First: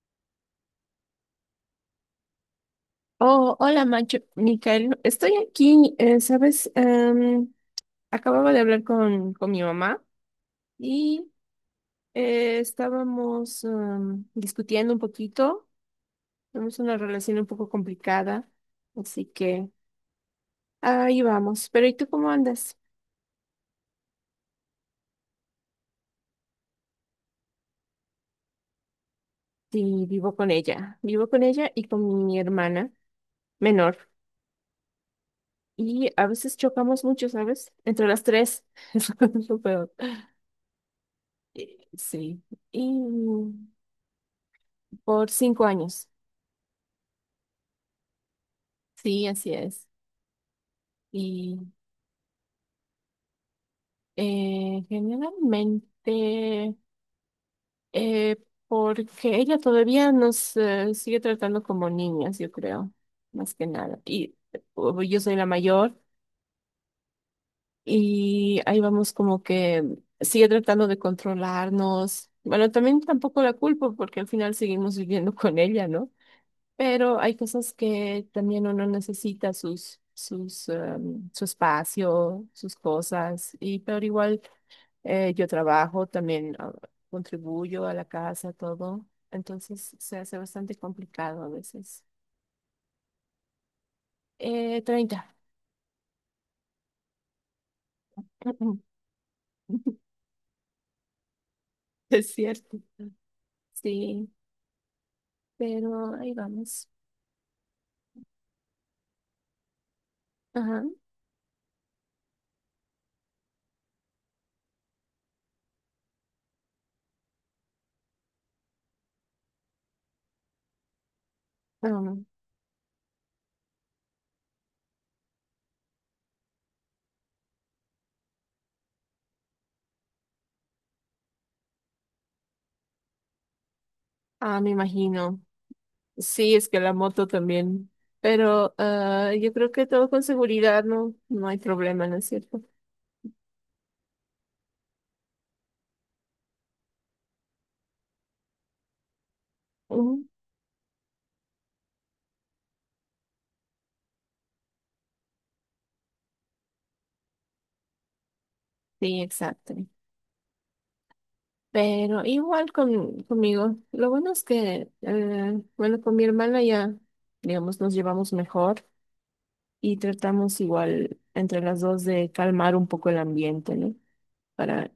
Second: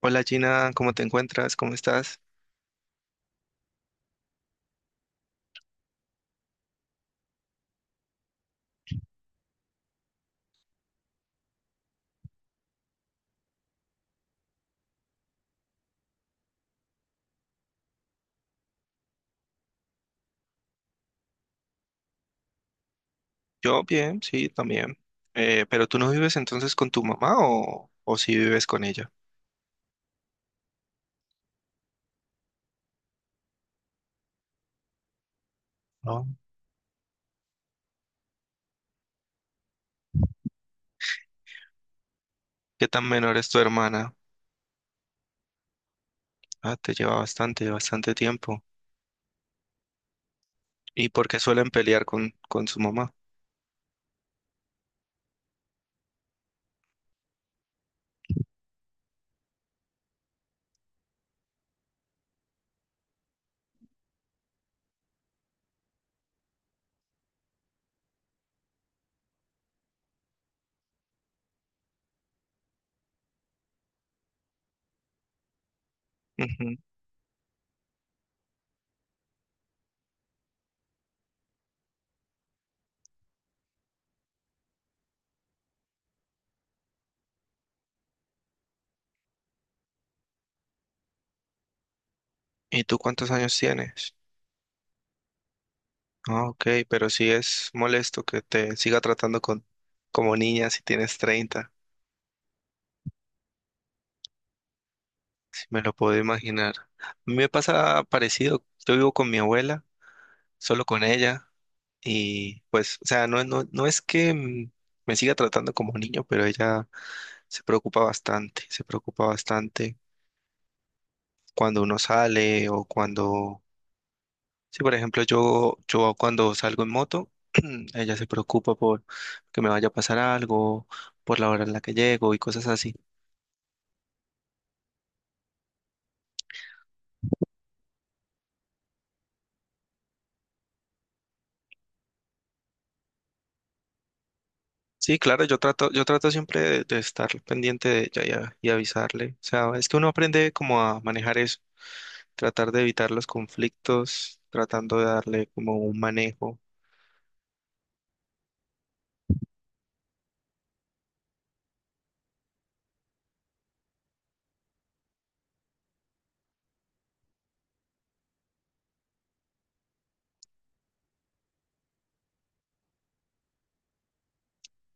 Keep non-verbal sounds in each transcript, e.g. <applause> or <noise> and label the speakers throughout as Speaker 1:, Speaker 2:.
Speaker 1: Hola Gina, ¿cómo te encuentras? ¿Cómo estás?
Speaker 2: Oh, hola, Macho, Micael. Estoy aquí, ¿sabes? Acababa de hablar con mi mamá y estábamos discutiendo un poquito. Tenemos una relación un poco complicada, así que ahí vamos. Pero ¿y tú cómo andas?
Speaker 1: Yo bien, sí, también. ¿Pero tú no vives entonces con tu mamá o sí vives con ella?
Speaker 2: Sí, vivo con ella. Vivo con ella y con mi hermana menor. Y
Speaker 1: No.
Speaker 2: a veces chocamos mucho, ¿sabes? Entre las tres. <laughs> Es lo peor. Sí.
Speaker 1: ¿Qué tan menor es tu
Speaker 2: Y
Speaker 1: hermana?
Speaker 2: por 5 años.
Speaker 1: Ah, te lleva bastante, bastante tiempo.
Speaker 2: Sí, así es.
Speaker 1: ¿Y por qué
Speaker 2: Y
Speaker 1: suelen pelear con su mamá?
Speaker 2: generalmente, eh, porque ella todavía nos sigue tratando como niñas, yo creo, más que nada. Y yo soy la mayor y ahí vamos como que sigue tratando de controlarnos. Bueno, también tampoco la culpo porque al final seguimos viviendo <laughs> con ella, ¿no?
Speaker 1: Ujú.
Speaker 2: Pero hay cosas que también uno necesita sus, su espacio, sus cosas, y pero igual. Yo trabajo, también contribuyo a la casa, todo. Entonces se hace bastante complicado a veces.
Speaker 1: ¿Y tú cuántos años tienes?
Speaker 2: 30.
Speaker 1: Ah, ok, pero sí es molesto que te siga
Speaker 2: <laughs>
Speaker 1: tratando como niña si tienes 30.
Speaker 2: Es cierto. Sí,
Speaker 1: Si me lo
Speaker 2: pero
Speaker 1: puedo
Speaker 2: ahí
Speaker 1: imaginar.
Speaker 2: vamos.
Speaker 1: A mí me pasa parecido, yo vivo con mi abuela,
Speaker 2: Ajá.
Speaker 1: solo con ella. Y pues, o sea, no es que me siga tratando como niño, pero ella se preocupa bastante cuando uno
Speaker 2: Ah,
Speaker 1: sale o cuando, sí, por ejemplo, yo cuando salgo en moto, <clears throat> ella se preocupa por que me vaya a pasar algo, por la hora en la que llego y cosas así.
Speaker 2: ah, me imagino. Sí, es que la moto también. Pero yo creo que todo con seguridad, no hay problema, ¿no es cierto?
Speaker 1: Sí, claro, yo trato siempre de estar pendiente de ella y, y avisarle. O sea, es que uno
Speaker 2: Ujú.
Speaker 1: aprende como a manejar eso, tratar de evitar los conflictos, tratando de darle como un manejo.
Speaker 2: Sí, exacto. Pero igual conmigo. Lo bueno es que, bueno, con mi hermana ya, digamos, nos llevamos mejor y tratamos igual entre las dos de calmar un poco el ambiente, ¿no? Para,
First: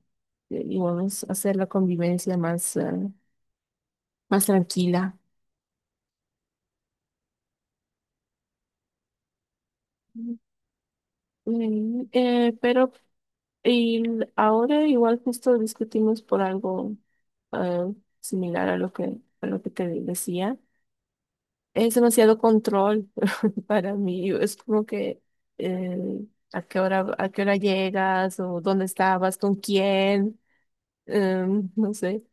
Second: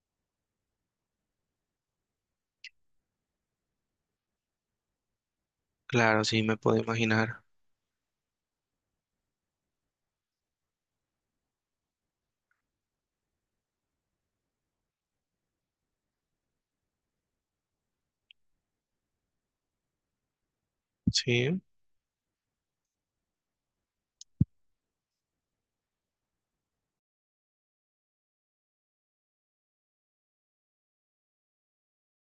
Speaker 2: digamos, hacer la convivencia más tranquila.
Speaker 1: Claro, sí, me puedo imaginar.
Speaker 2: Pero ahora igual justo discutimos por algo eh, similar a lo que, te decía.
Speaker 1: Sí,
Speaker 2: Es demasiado control. Para mí es como que eh, a qué hora llegas o dónde estabas, con quién, no sé,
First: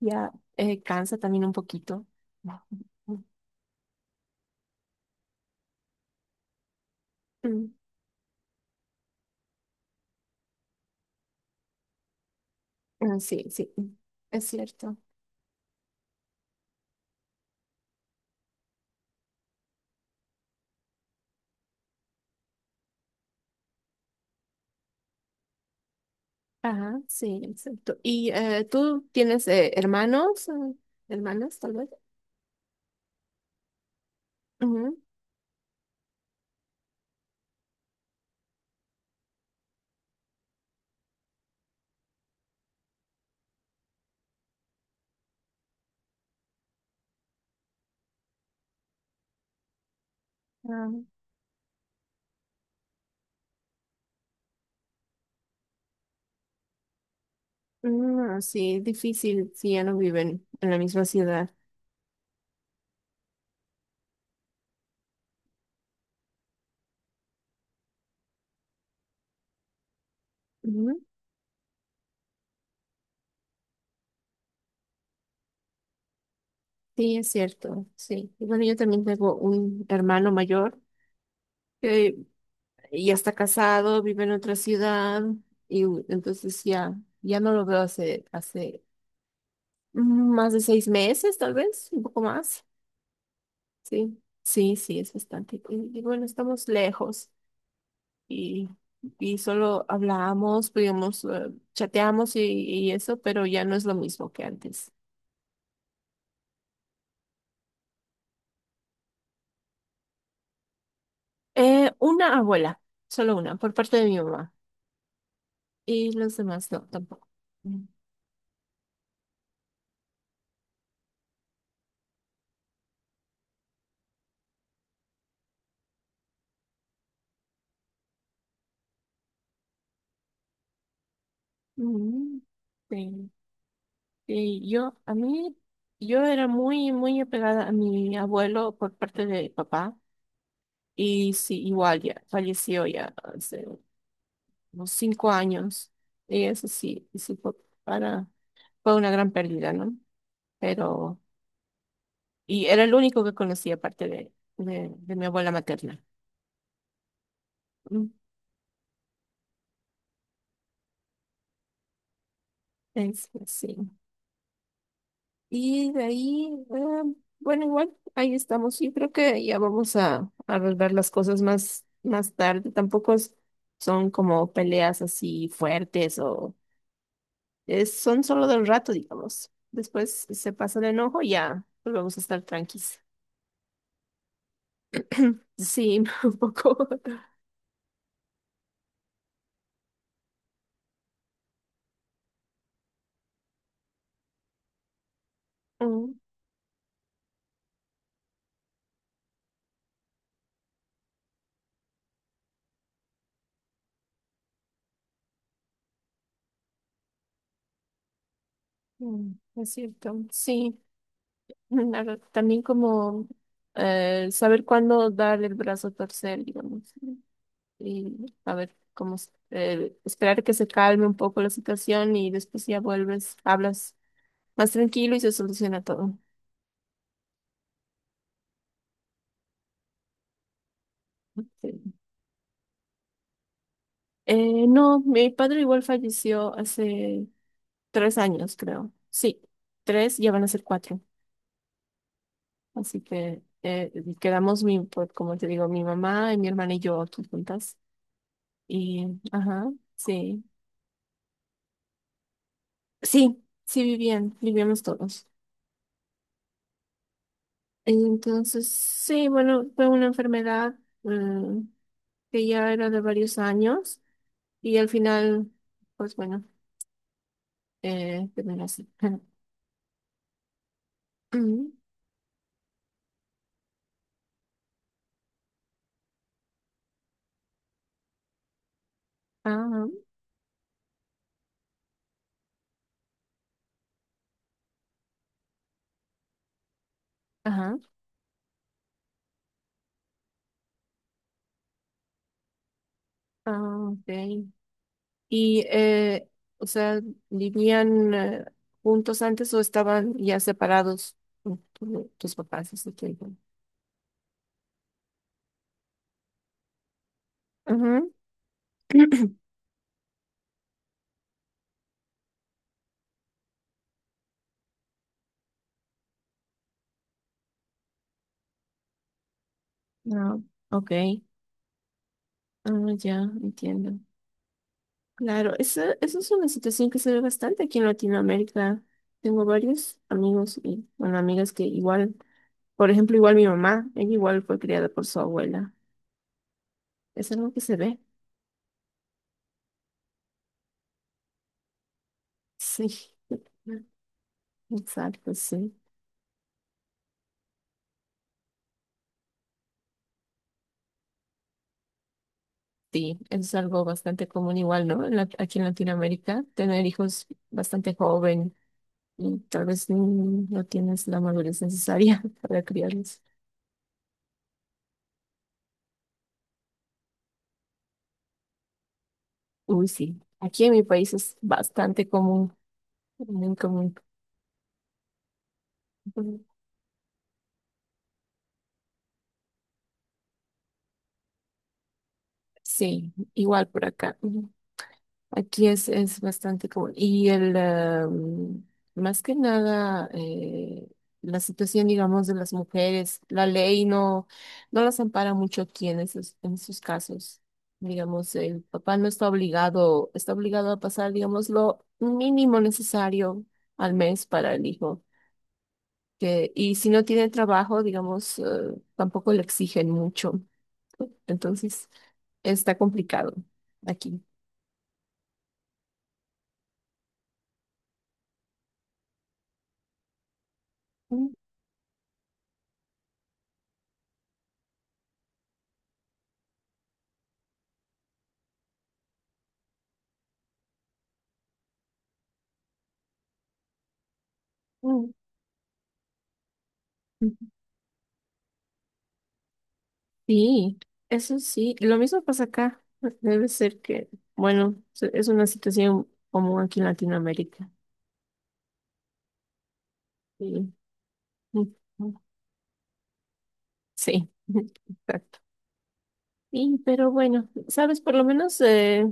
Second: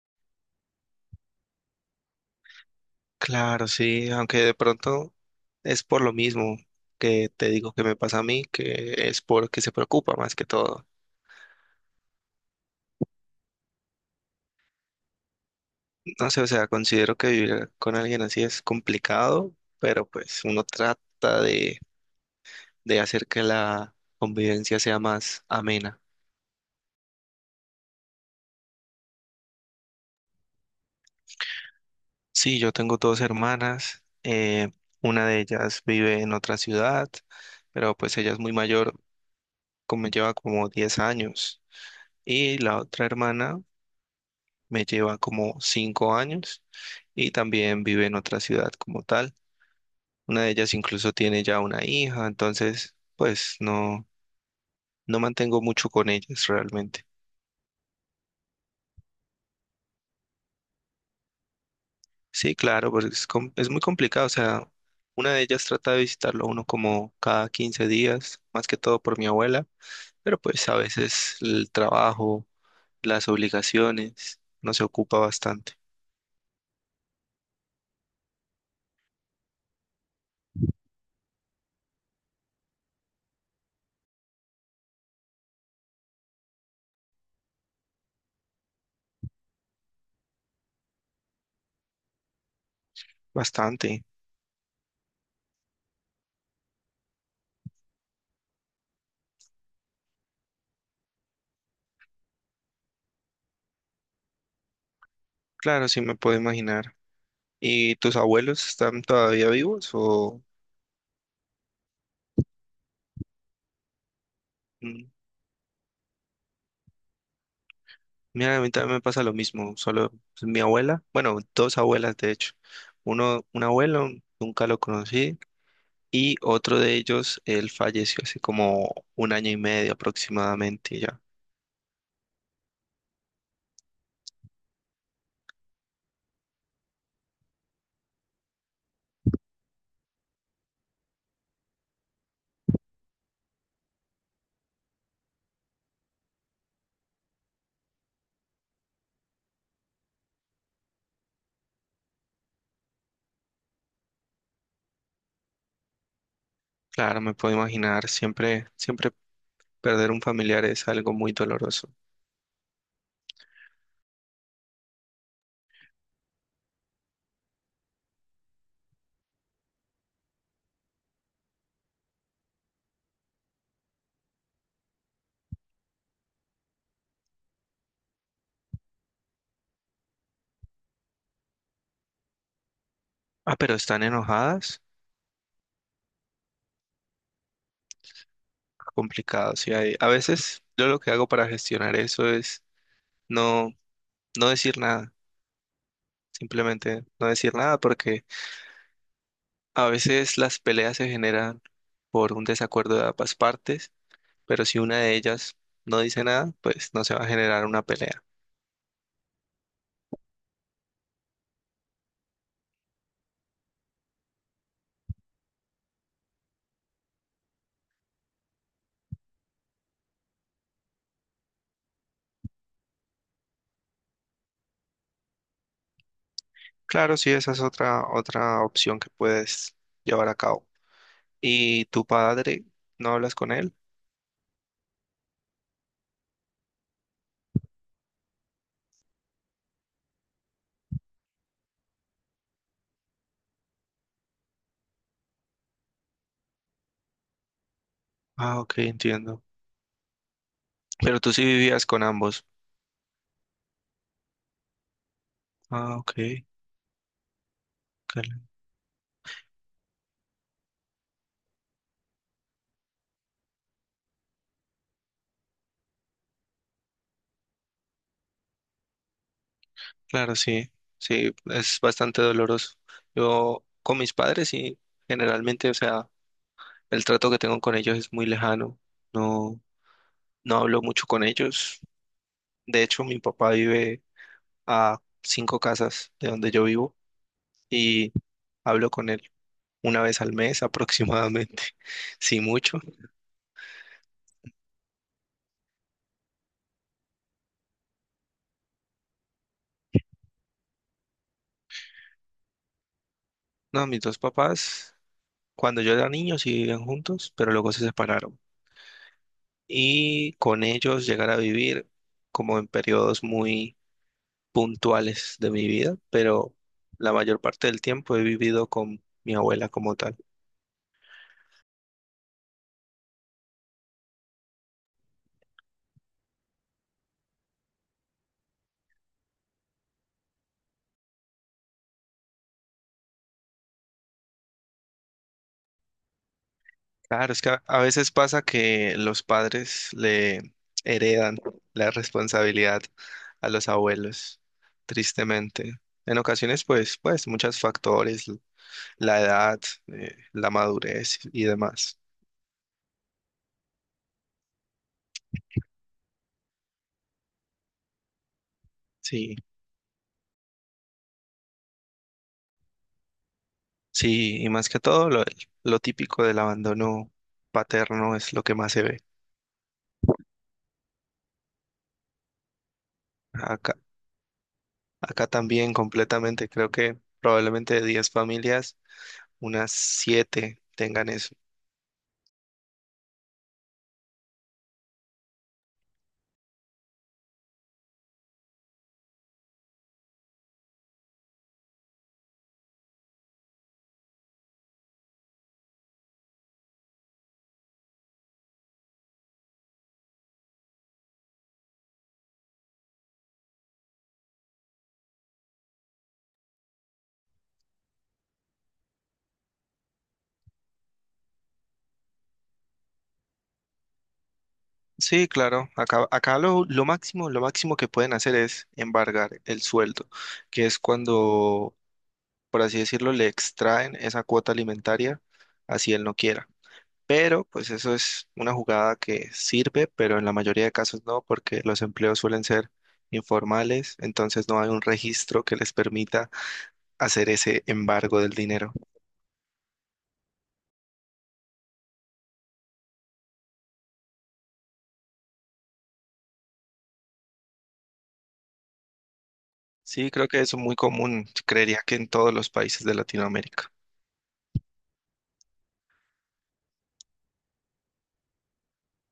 Speaker 2: ya cansa también un poquito. Mm,
Speaker 1: claro, sí, aunque de pronto es por lo mismo que te
Speaker 2: mm,
Speaker 1: digo que me pasa a mí, que es porque se preocupa más que todo.
Speaker 2: sí, sí, es cierto.
Speaker 1: No sé, o sea, considero que vivir con alguien así es complicado, pero pues uno trata de hacer que la convivencia sea más amena.
Speaker 2: Ajá, sí, exacto. ¿Y tú tienes hermanos, hermanas tal vez?
Speaker 1: Sí, yo tengo dos hermanas,
Speaker 2: Ujú.
Speaker 1: una de ellas vive en otra ciudad, pero pues ella es muy mayor, como lleva como 10 años. Y la otra hermana me lleva como 5 años y también vive en otra ciudad como tal. Una de ellas
Speaker 2: Ah,
Speaker 1: incluso tiene ya una hija, entonces pues no mantengo mucho con ellas realmente.
Speaker 2: mm, ah, sí, difícil si ya no viven en la misma ciudad.
Speaker 1: Sí, claro, porque es muy complicado, o sea, una de ellas trata de visitarlo a uno como cada 15 días, más que todo por mi abuela, pero pues a
Speaker 2: Ujú.
Speaker 1: veces el trabajo, las obligaciones, no se ocupa bastante,
Speaker 2: Sí, es cierto, sí. Y bueno, yo también tengo un hermano mayor. eh, ya está casado, vive en otra ciudad y entonces ya, ya no lo veo hace más de 6 meses, tal vez, un poco más.
Speaker 1: bastante.
Speaker 2: Sí, sí, sí, es bastante. Y bueno, estamos lejos y, y solo hablamos, digamos, chateamos y eso, pero ya no es lo mismo que antes.
Speaker 1: Claro, sí me puedo imaginar. ¿Y tus abuelos están todavía vivos o...?
Speaker 2: Una abuela, solo una, por parte de mi mamá.
Speaker 1: Mm.
Speaker 2: Y los demás no, tampoco. Mm.
Speaker 1: Mira, a mí también me pasa lo mismo, solo pues, mi abuela, bueno, dos abuelas de hecho, un abuelo, nunca lo conocí, y otro de ellos, él falleció hace como un año y medio aproximadamente, y ya.
Speaker 2: Mm, sí. Y yo, a mí, yo era muy, muy apegada a mi abuelo por parte de papá. Y sí, igual ya, falleció ya hace unos 5 años. Y eso sí, y sí fue para, fue una gran pérdida, ¿no? Pero, y era el único que conocía aparte de mi abuela materna.
Speaker 1: Claro, me puedo imaginar,
Speaker 2: Mm,
Speaker 1: siempre, siempre perder un familiar es algo muy doloroso.
Speaker 2: Es, pues sí. Y de ahí, bueno, igual, ahí estamos. Yo creo que ya vamos a arreglar las cosas más, más tarde. Tampoco son como peleas así fuertes o son solo del rato, digamos. Después se pasa el enojo y ya volvemos a estar tranquilos.
Speaker 1: Ah, pero están enojadas,
Speaker 2: Sí, <laughs> un poco.
Speaker 1: complicado, sí, a veces yo lo que hago para gestionar eso es no, no decir nada,
Speaker 2: Mm,
Speaker 1: simplemente no decir nada porque a veces las peleas se generan por un desacuerdo de ambas partes, pero si una de ellas no dice nada, pues no se va a generar una pelea.
Speaker 2: es cierto. Sí, la verdad, también como saber cuándo dar el brazo a torcer, digamos. Y a ver cómo esperar que se calme un poco la situación y después ya vuelves, hablas más tranquilo y se soluciona todo.
Speaker 1: Claro, sí, esa es otra opción que puedes llevar a cabo. ¿Y
Speaker 2: Sí.
Speaker 1: tu padre? ¿No hablas con él?
Speaker 2: No, mi padre igual falleció hace 3 años, creo. Sí, tres, ya van a ser cuatro. Así que quedamos, pues, como te digo, mi mamá y mi hermana y yo aquí juntas.
Speaker 1: Ah, ok,
Speaker 2: Y,
Speaker 1: entiendo.
Speaker 2: ajá, sí.
Speaker 1: Pero tú sí vivías con ambos.
Speaker 2: Sí, sí vivían, vivíamos todos.
Speaker 1: Ah, ok. cal-
Speaker 2: Entonces, sí, bueno, fue una enfermedad eh, que ya era de varios años y al final, pues bueno, terminó así. <clears throat>
Speaker 1: Claro, sí. Sí, es
Speaker 2: <laughs>
Speaker 1: bastante doloroso. Yo con mis padres, sí, generalmente, o sea, el trato que tengo con ellos es muy lejano. No.
Speaker 2: Ah,
Speaker 1: No hablo mucho con ellos. De hecho, mi papá vive a cinco casas de donde yo vivo
Speaker 2: ajá,
Speaker 1: y hablo con él una vez al mes aproximadamente, <laughs> si mucho.
Speaker 2: ah, ok. Y, o sea, ¿vivían juntos antes o estaban ya separados tus papás? Así que,
Speaker 1: No, mis dos papás, cuando yo era niño, sí vivían juntos, pero luego se
Speaker 2: ujú.
Speaker 1: separaron.
Speaker 2: <clears throat>
Speaker 1: Y con ellos llegar a vivir como en periodos muy puntuales de mi vida, pero la mayor parte del tiempo he vivido con mi abuela como tal.
Speaker 2: Ah, ok. Ah, ya, entiendo. Claro, esa es una situación que se ve bastante aquí en Latinoamérica. Tengo varios amigos y, bueno, amigas que igual. Por ejemplo, igual mi mamá, ella igual fue criada por su abuela. Es
Speaker 1: Claro, es que
Speaker 2: algo que
Speaker 1: a
Speaker 2: se
Speaker 1: a
Speaker 2: ve.
Speaker 1: veces pasa que los padres le heredan la responsabilidad
Speaker 2: Sí,
Speaker 1: a los
Speaker 2: <laughs>
Speaker 1: abuelos,
Speaker 2: exacto,
Speaker 1: tristemente.
Speaker 2: sí.
Speaker 1: En ocasiones, pues, muchos factores, la edad, la madurez y demás.
Speaker 2: Sí, es algo bastante común igual, ¿no? Aquí en Latinoamérica, tener hijos bastante joven
Speaker 1: Sí,
Speaker 2: y tal vez no tienes la madurez necesaria <laughs> para criarlos.
Speaker 1: sí, y más que todo, lo típico del abandono paterno es lo que más se ve.
Speaker 2: Uy, sí. Aquí en mi país es bastante común, muy
Speaker 1: Acá,
Speaker 2: común.
Speaker 1: acá también
Speaker 2: Ujú.
Speaker 1: completamente, creo que probablemente de 10 familias, unas 7 tengan eso.
Speaker 2: Sí, igual por acá. Aquí es bastante común. Más que nada, la situación, digamos, de las mujeres, la ley no las ampara mucho aquí en esos casos. Digamos, el papá no está obligado, está obligado a pasar, digamos, lo mínimo necesario al mes para el hijo. Que, y si no tiene trabajo, digamos, tampoco le exigen mucho. Entonces, está complicado aquí.
Speaker 1: Sí, claro. Acá lo máximo que pueden hacer es embargar el sueldo, que es
Speaker 2: Mm,
Speaker 1: cuando, por así decirlo, le extraen esa cuota alimentaria, así él no quiera. Pero, pues eso es una jugada que sirve, pero en la mayoría de casos no, porque los empleos suelen ser informales, entonces no hay un registro que les permita hacer
Speaker 2: mm.
Speaker 1: ese embargo del dinero.
Speaker 2: Sí, eso sí. Lo mismo pasa acá. Debe ser que, bueno, es una situación común aquí en Latinoamérica.
Speaker 1: Sí, creo que eso es
Speaker 2: Sí,
Speaker 1: muy común, creería que en todos los países de Latinoamérica.
Speaker 2: sí, <laughs> exacto. Sí, pero bueno, sabes, por lo menos eh,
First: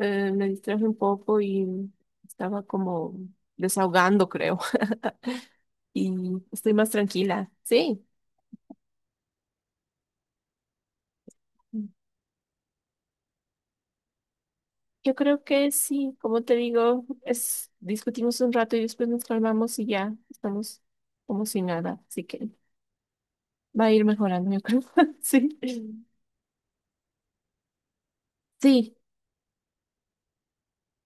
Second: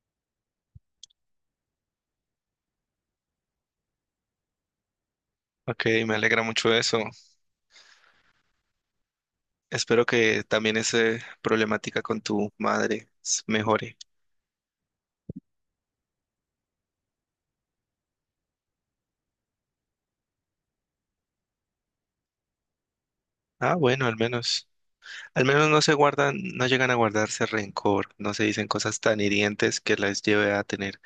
Speaker 2: eh, me distraje un poco y estaba como desahogando, creo. <laughs>
Speaker 1: Ok,
Speaker 2: Y
Speaker 1: me alegra mucho
Speaker 2: estoy más
Speaker 1: eso.
Speaker 2: tranquila. Sí,
Speaker 1: Espero que también esa problemática con tu madre mejore.
Speaker 2: yo creo que sí, como te digo, es discutimos un rato y después nos calmamos y ya estamos como si nada. Así que.
Speaker 1: Ah,
Speaker 2: Va a ir
Speaker 1: bueno, al
Speaker 2: mejorando, yo
Speaker 1: menos.
Speaker 2: creo. <laughs>
Speaker 1: Al
Speaker 2: Sí.
Speaker 1: menos no se guardan, no llegan a guardarse rencor, no se dicen
Speaker 2: Sí,
Speaker 1: cosas tan hirientes que las lleve a tener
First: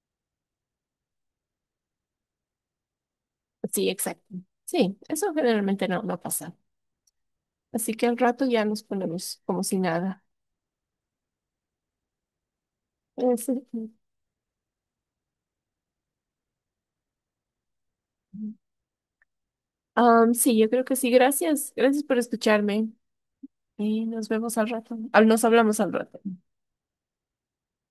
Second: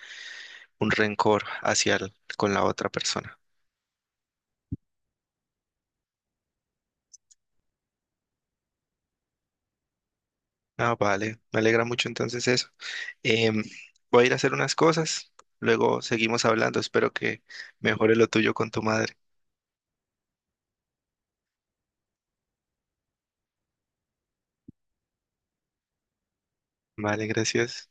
Speaker 1: un rencor hacia con la otra persona.
Speaker 2: sí, exacto. Sí, eso generalmente no pasa. Así que al rato ya nos ponemos como si nada.
Speaker 1: Ah, vale, me alegra mucho entonces eso. Em,
Speaker 2: Ese.
Speaker 1: Voy a ir a hacer unas cosas, luego seguimos hablando, espero que mejore lo tuyo con tu madre.
Speaker 2: Sí, yo creo que sí. Gracias. Gracias por escucharme. Y nos vemos al rato. Ah, nos hablamos al rato.
Speaker 1: Vale, gracias.